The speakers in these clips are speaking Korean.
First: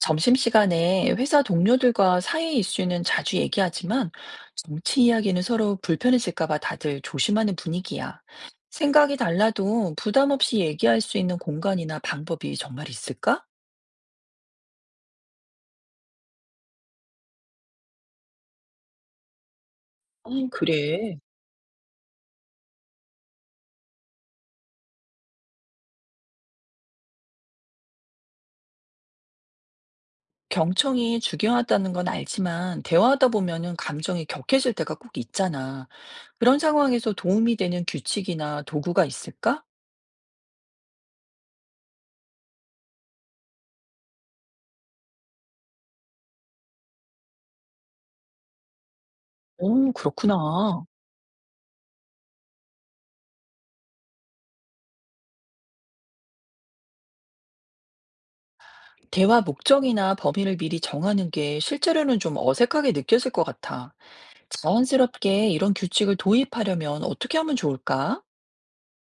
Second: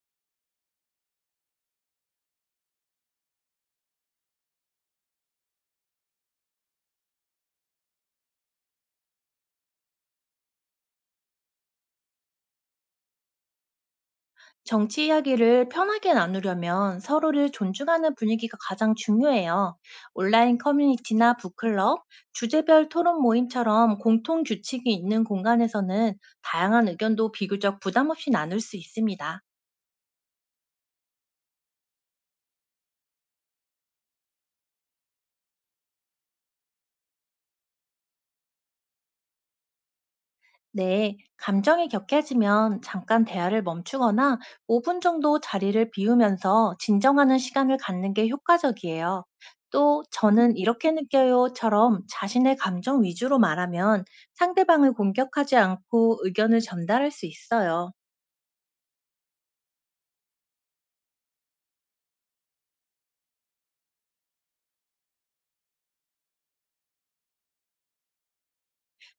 점심시간에 회사 동료들과 사회 이슈는 자주 얘기하지만 정치 이야기는 서로 불편해질까봐 다들 조심하는 분위기야. 생각이 달라도 부담 없이 얘기할 수 있는 공간이나 방법이 정말 있을까? 정치 이야기를 편하게 나누려면 서로를 존중하는 분위기가 가장 중요해요. 아, 온라인 그래. 커뮤니티나 북클럽, 주제별 토론 모임처럼 공통 규칙이 있는 공간에서는 다양한 의견도 비교적 부담 없이 나눌 수 있습니다. 경청이 중요하다는 건 알지만 대화하다 보면은 감정이 격해질 때가 꼭 있잖아. 그런 상황에서 도움이 되는 규칙이나 도구가 있을까? 네, 감정이 격해지면 잠깐 대화를 멈추거나 5분 정도 자리를 비우면서 진정하는 시간을 갖는 게 효과적이에요. 오, 또, 저는 그렇구나. 이렇게 느껴요처럼 자신의 감정 위주로 말하면 상대방을 공격하지 않고 의견을 전달할 수 있어요. 대화 목적이나 범위를 미리 정하는 게 실제로는 좀 어색하게 느껴질 것 같아. 자연스럽게 이런 규칙을 도입하려면 어떻게 하면 좋을까?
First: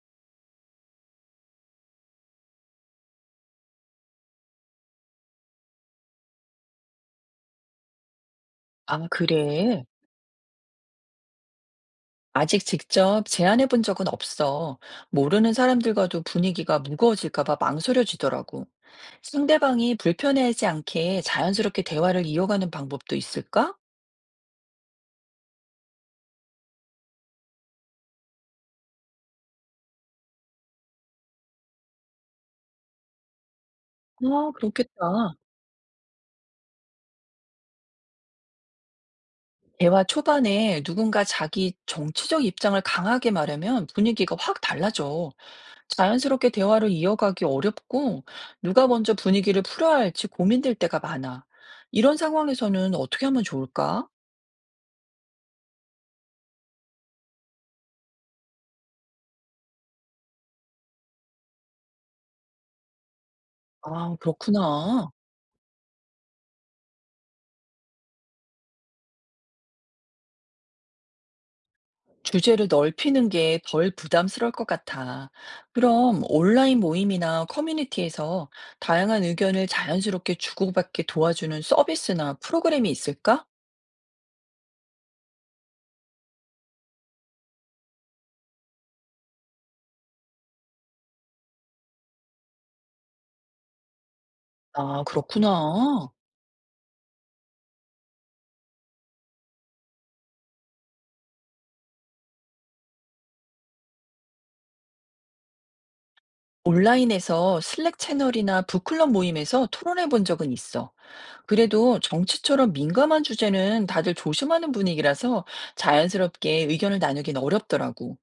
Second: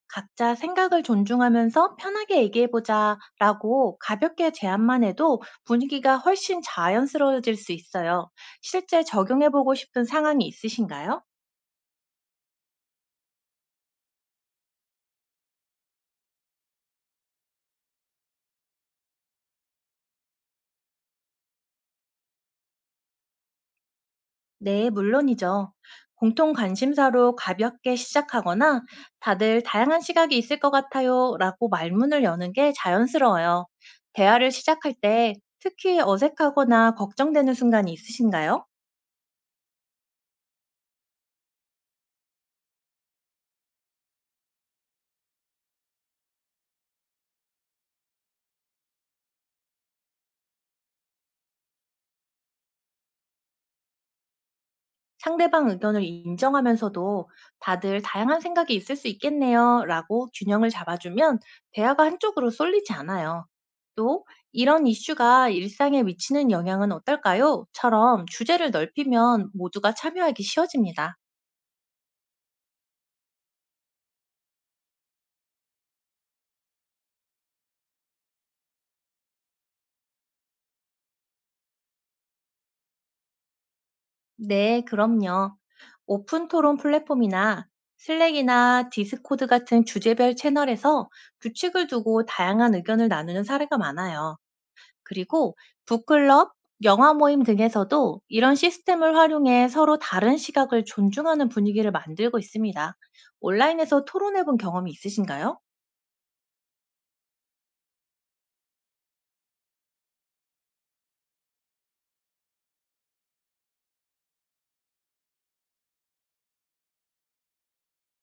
각자 생각을 존중하면서 편하게 얘기해보자라고 가볍게 제안만 해도 분위기가 훨씬 자연스러워질 수 있어요. 실제 아, 적용해보고 그래. 싶은 상황이 있으신가요? 아직 직접 제안해 본 적은 없어. 모르는 사람들과도 분위기가 무거워질까 봐 망설여지더라고. 상대방이 불편해하지 않게 자연스럽게 대화를 이어가는 방법도 있을까? 네, 물론이죠. 공통 관심사로 가볍게 시작하거나 다들 다양한 시각이 있을 것 같아요 라고 말문을 여는 게 자연스러워요. 대화를 아, 시작할 때 그렇겠다. 특히 어색하거나 걱정되는 순간이 있으신가요? 대화 초반에 누군가 자기 정치적 입장을 강하게 말하면 분위기가 확 달라져. 자연스럽게 대화를 이어가기 어렵고 누가 먼저 분위기를 풀어야 할지 고민될 때가 많아. 이런 상황에서는 어떻게 하면 좋을까? 상대방 의견을 인정하면서도 다들 다양한 생각이 있을 수 있겠네요. 라고 균형을 잡아주면 대화가 한쪽으로 쏠리지 않아요. 아, 또, 이런 그렇구나. 이슈가 일상에 미치는 영향은 어떨까요? 처럼 주제를 넓히면 모두가 참여하기 쉬워집니다. 주제를 넓히는 게 덜 부담스러울 것 같아. 그럼 온라인 모임이나 커뮤니티에서 다양한 의견을 자연스럽게 주고받게 도와주는 서비스나 프로그램이 있을까? 네, 그럼요. 오픈 토론 플랫폼이나 슬랙이나 디스코드 같은 주제별 채널에서 규칙을 두고 다양한 의견을 나누는 사례가 많아요. 아, 그리고 그렇구나. 북클럽, 영화 모임 등에서도 이런 시스템을 활용해 서로 다른 시각을 존중하는 분위기를 만들고 있습니다. 온라인에서 토론해 본 경험이 있으신가요? 온라인에서 슬랙 채널이나 북클럽 모임에서 토론해 본 적은 있어. 그래도 정치처럼 민감한 주제는 다들 조심하는 분위기라서 자연스럽게 의견을 나누긴 어렵더라고.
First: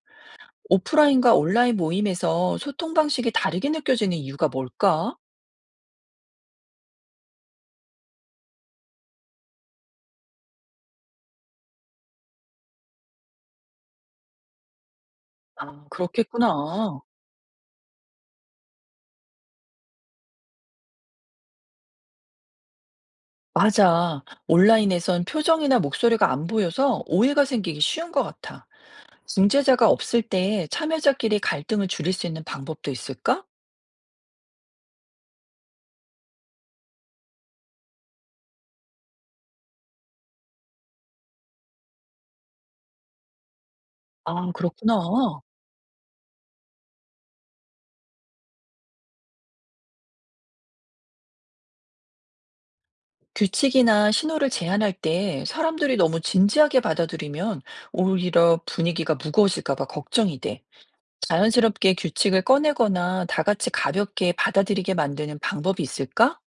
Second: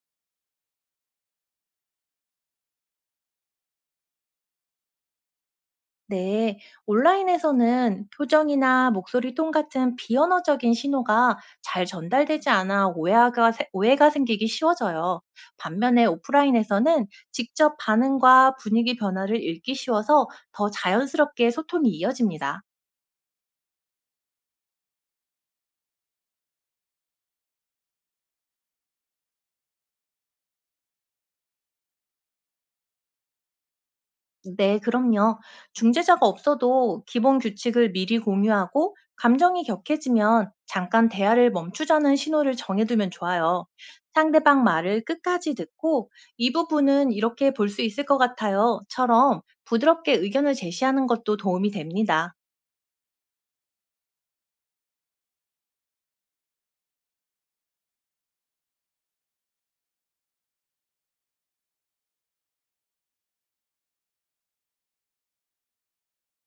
오프라인과 온라인 모임에서 소통 방식이 다르게 느껴지는 이유가 뭘까? 네, 온라인에서는 표정이나 목소리 톤 같은 비언어적인 신호가 잘 전달되지 않아 오해가 생기기 쉬워져요. 아, 반면에 그렇겠구나. 오프라인에서는 직접 반응과 분위기 변화를 읽기 쉬워서 더 자연스럽게 소통이 이어집니다. 맞아. 온라인에선 표정이나 목소리가 안 보여서 오해가 생기기 쉬운 것 같아. 중재자가 없을 때 참여자끼리 갈등을 줄일 수 있는 방법도 있을까? 네, 그럼요. 중재자가 없어도 기본 규칙을 미리 공유하고 감정이 격해지면 잠깐 대화를 멈추자는 신호를 정해두면 좋아요. 아, 상대방 그렇구나. 말을 끝까지 듣고 이 부분은 이렇게 볼 수 있을 것 같아요.처럼 부드럽게 의견을 제시하는 것도 도움이 됩니다. 규칙이나 신호를 제한할 때 사람들이 너무 진지하게 받아들이면 오히려 분위기가 무거워질까 봐 걱정이 돼. 자연스럽게 규칙을 꺼내거나 다 같이 가볍게 받아들이게 만드는 방법이 있을까?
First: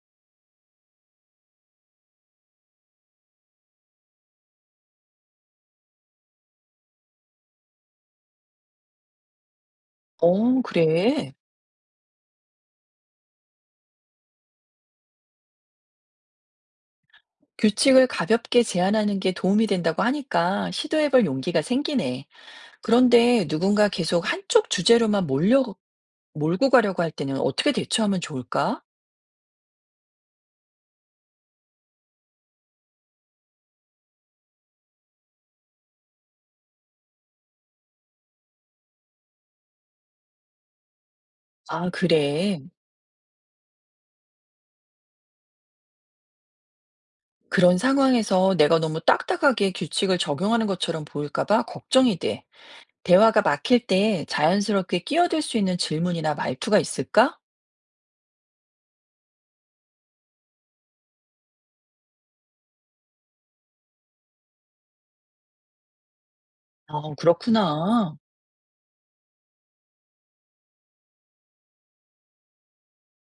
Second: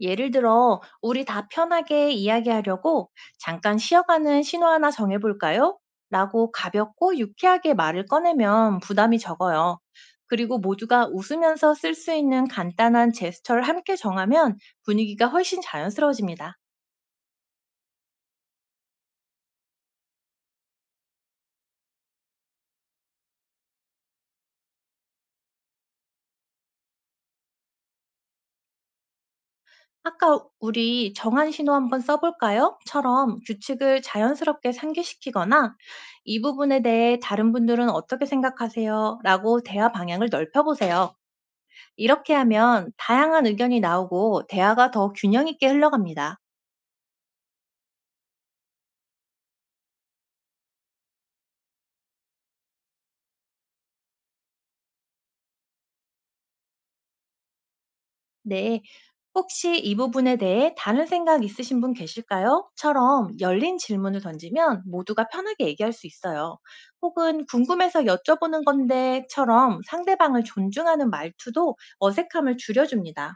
예를 들어, 우리 다 편하게 이야기하려고 잠깐 쉬어가는 신호 하나 정해볼까요? 라고 가볍고 유쾌하게 말을 꺼내면 부담이 적어요. 그리고 어, 모두가 그래. 웃으면서 쓸 수 있는 간단한 제스처를 함께 정하면 분위기가 훨씬 자연스러워집니다. 규칙을 가볍게 제안하는 게 도움이 된다고 하니까 시도해볼 용기가 생기네. 그런데 누군가 계속 한쪽 주제로만 몰고 가려고 할 때는 어떻게 대처하면 좋을까? 아까 우리 정한 신호 한번 써볼까요? 처럼 규칙을 자연스럽게 상기시키거나 이 부분에 대해 다른 분들은 어떻게 생각하세요? 라고 대화 방향을 넓혀보세요. 아, 이렇게 그래. 하면 다양한 의견이 나오고 대화가 더 균형 있게 흘러갑니다. 그런 상황에서 내가 너무 딱딱하게 규칙을 적용하는 것처럼 보일까 봐 걱정이 돼. 대화가 막힐 때 자연스럽게 끼어들 수 있는 질문이나 말투가 있을까? 네. 혹시 이 부분에 대해 다른 생각 있으신 분 계실까요? 처럼 열린 질문을 던지면 모두가 편하게 얘기할 수 있어요. 아, 혹은 궁금해서 그렇구나. 여쭤보는 건데처럼 상대방을 존중하는 말투도 어색함을 줄여줍니다.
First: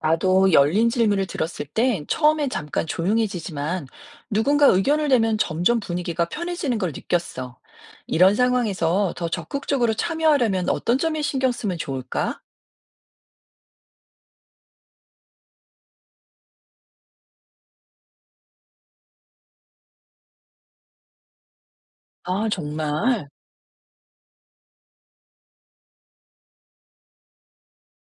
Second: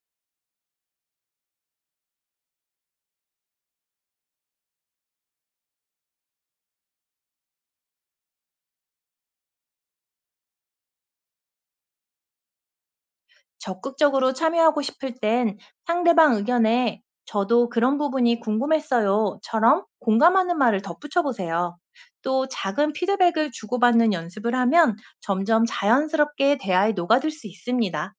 나도 열린 질문을 들었을 땐 처음엔 잠깐 조용해지지만 누군가 의견을 내면 점점 분위기가 편해지는 걸 느꼈어. 이런 상황에서 더 적극적으로 참여하려면 어떤 점에 신경 쓰면 좋을까? 적극적으로 참여하고 싶을 땐 상대방 의견에 저도 그런 부분이 궁금했어요.처럼 공감하는 말을 덧붙여 보세요. 또 아, 작은 정말. 피드백을 주고받는 연습을 하면 점점 자연스럽게 대화에 녹아들 수 있습니다.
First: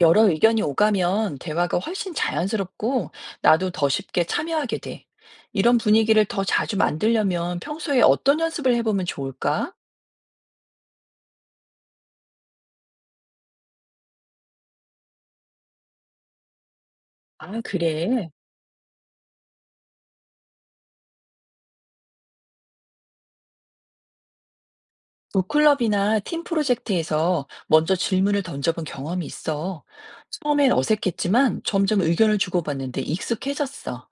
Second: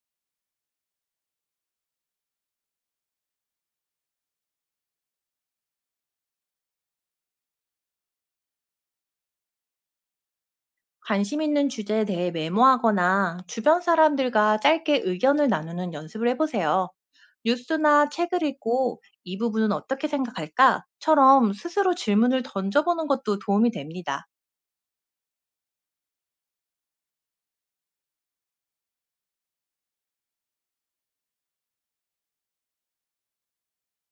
여러 의견이 오가면 대화가 훨씬 자연스럽고 나도 더 쉽게 참여하게 돼. 이런 분위기를 더 자주 만들려면 평소에 어떤 연습을 해보면 좋을까? 관심 있는 주제에 대해 메모하거나 주변 사람들과 짧게 의견을 나누는 연습을 해보세요. 아, 뉴스나 그래. 책을 읽고 이 부분은 어떻게 생각할까?처럼 스스로 질문을 던져보는 것도 도움이 됩니다. 북클럽이나 팀 프로젝트에서 먼저 질문을 던져본 경험이 있어. 처음엔 어색했지만 점점 의견을 주고받는데 익숙해졌어.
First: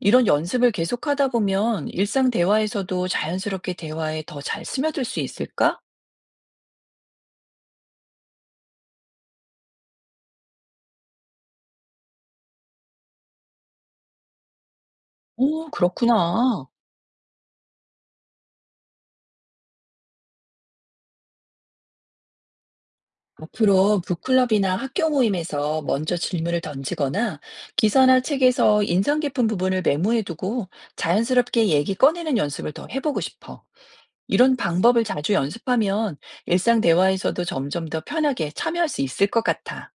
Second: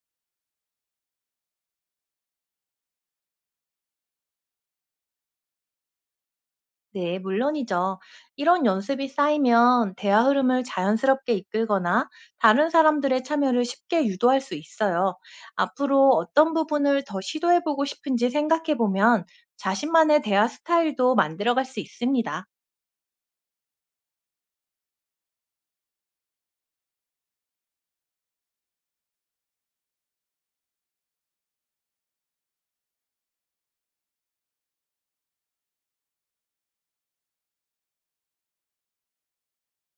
이런 연습을 계속하다 보면 일상 대화에서도 자연스럽게 대화에 더 잘 스며들 수 있을까? 네, 물론이죠. 이런 연습이 쌓이면 대화 흐름을 자연스럽게 이끌거나 다른 사람들의 참여를 쉽게 유도할 수 있어요. 오, 앞으로 어떤 그렇구나. 부분을 더 시도해보고 싶은지 생각해보면 자신만의 대화 스타일도 만들어갈 수 있습니다. 앞으로 북클럽이나 학교 모임에서 먼저 질문을 던지거나 기사나 책에서 인상 깊은 부분을 메모해두고 자연스럽게 얘기 꺼내는 연습을 더 해보고 싶어. 이런 방법을 자주 연습하면 일상 대화에서도 점점 더 편하게 참여할 수 있을 것 같아.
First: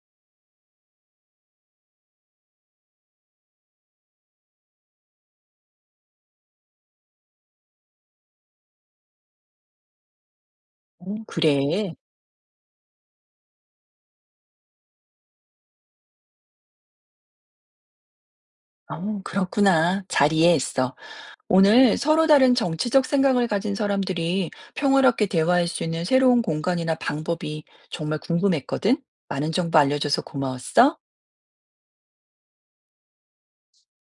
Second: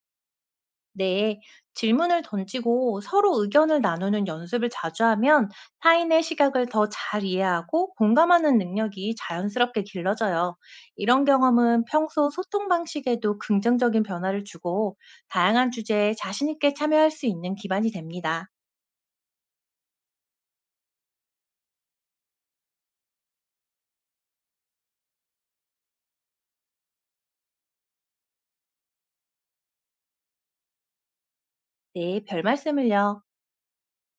네, 질문을 던지고 서로 의견을 나누는 연습을 자주 하면 타인의 시각을 더 잘 이해하고 공감하는 능력이 자연스럽게 길러져요. 어, 이런 경험은 그래. 평소 소통 방식에도 긍정적인 변화를 주고 다양한 주제에 자신 있게 참여할 수 있는 기반이 됩니다. 어, 그렇구나. 잘 이해했어. 오늘 서로 다른 정치적 생각을 가진 사람들이 평화롭게 대화할 수 있는 새로운 공간이나 방법이 정말 궁금했거든. 많은 정보 알려줘서 고마웠어. 네, 별 말씀을요.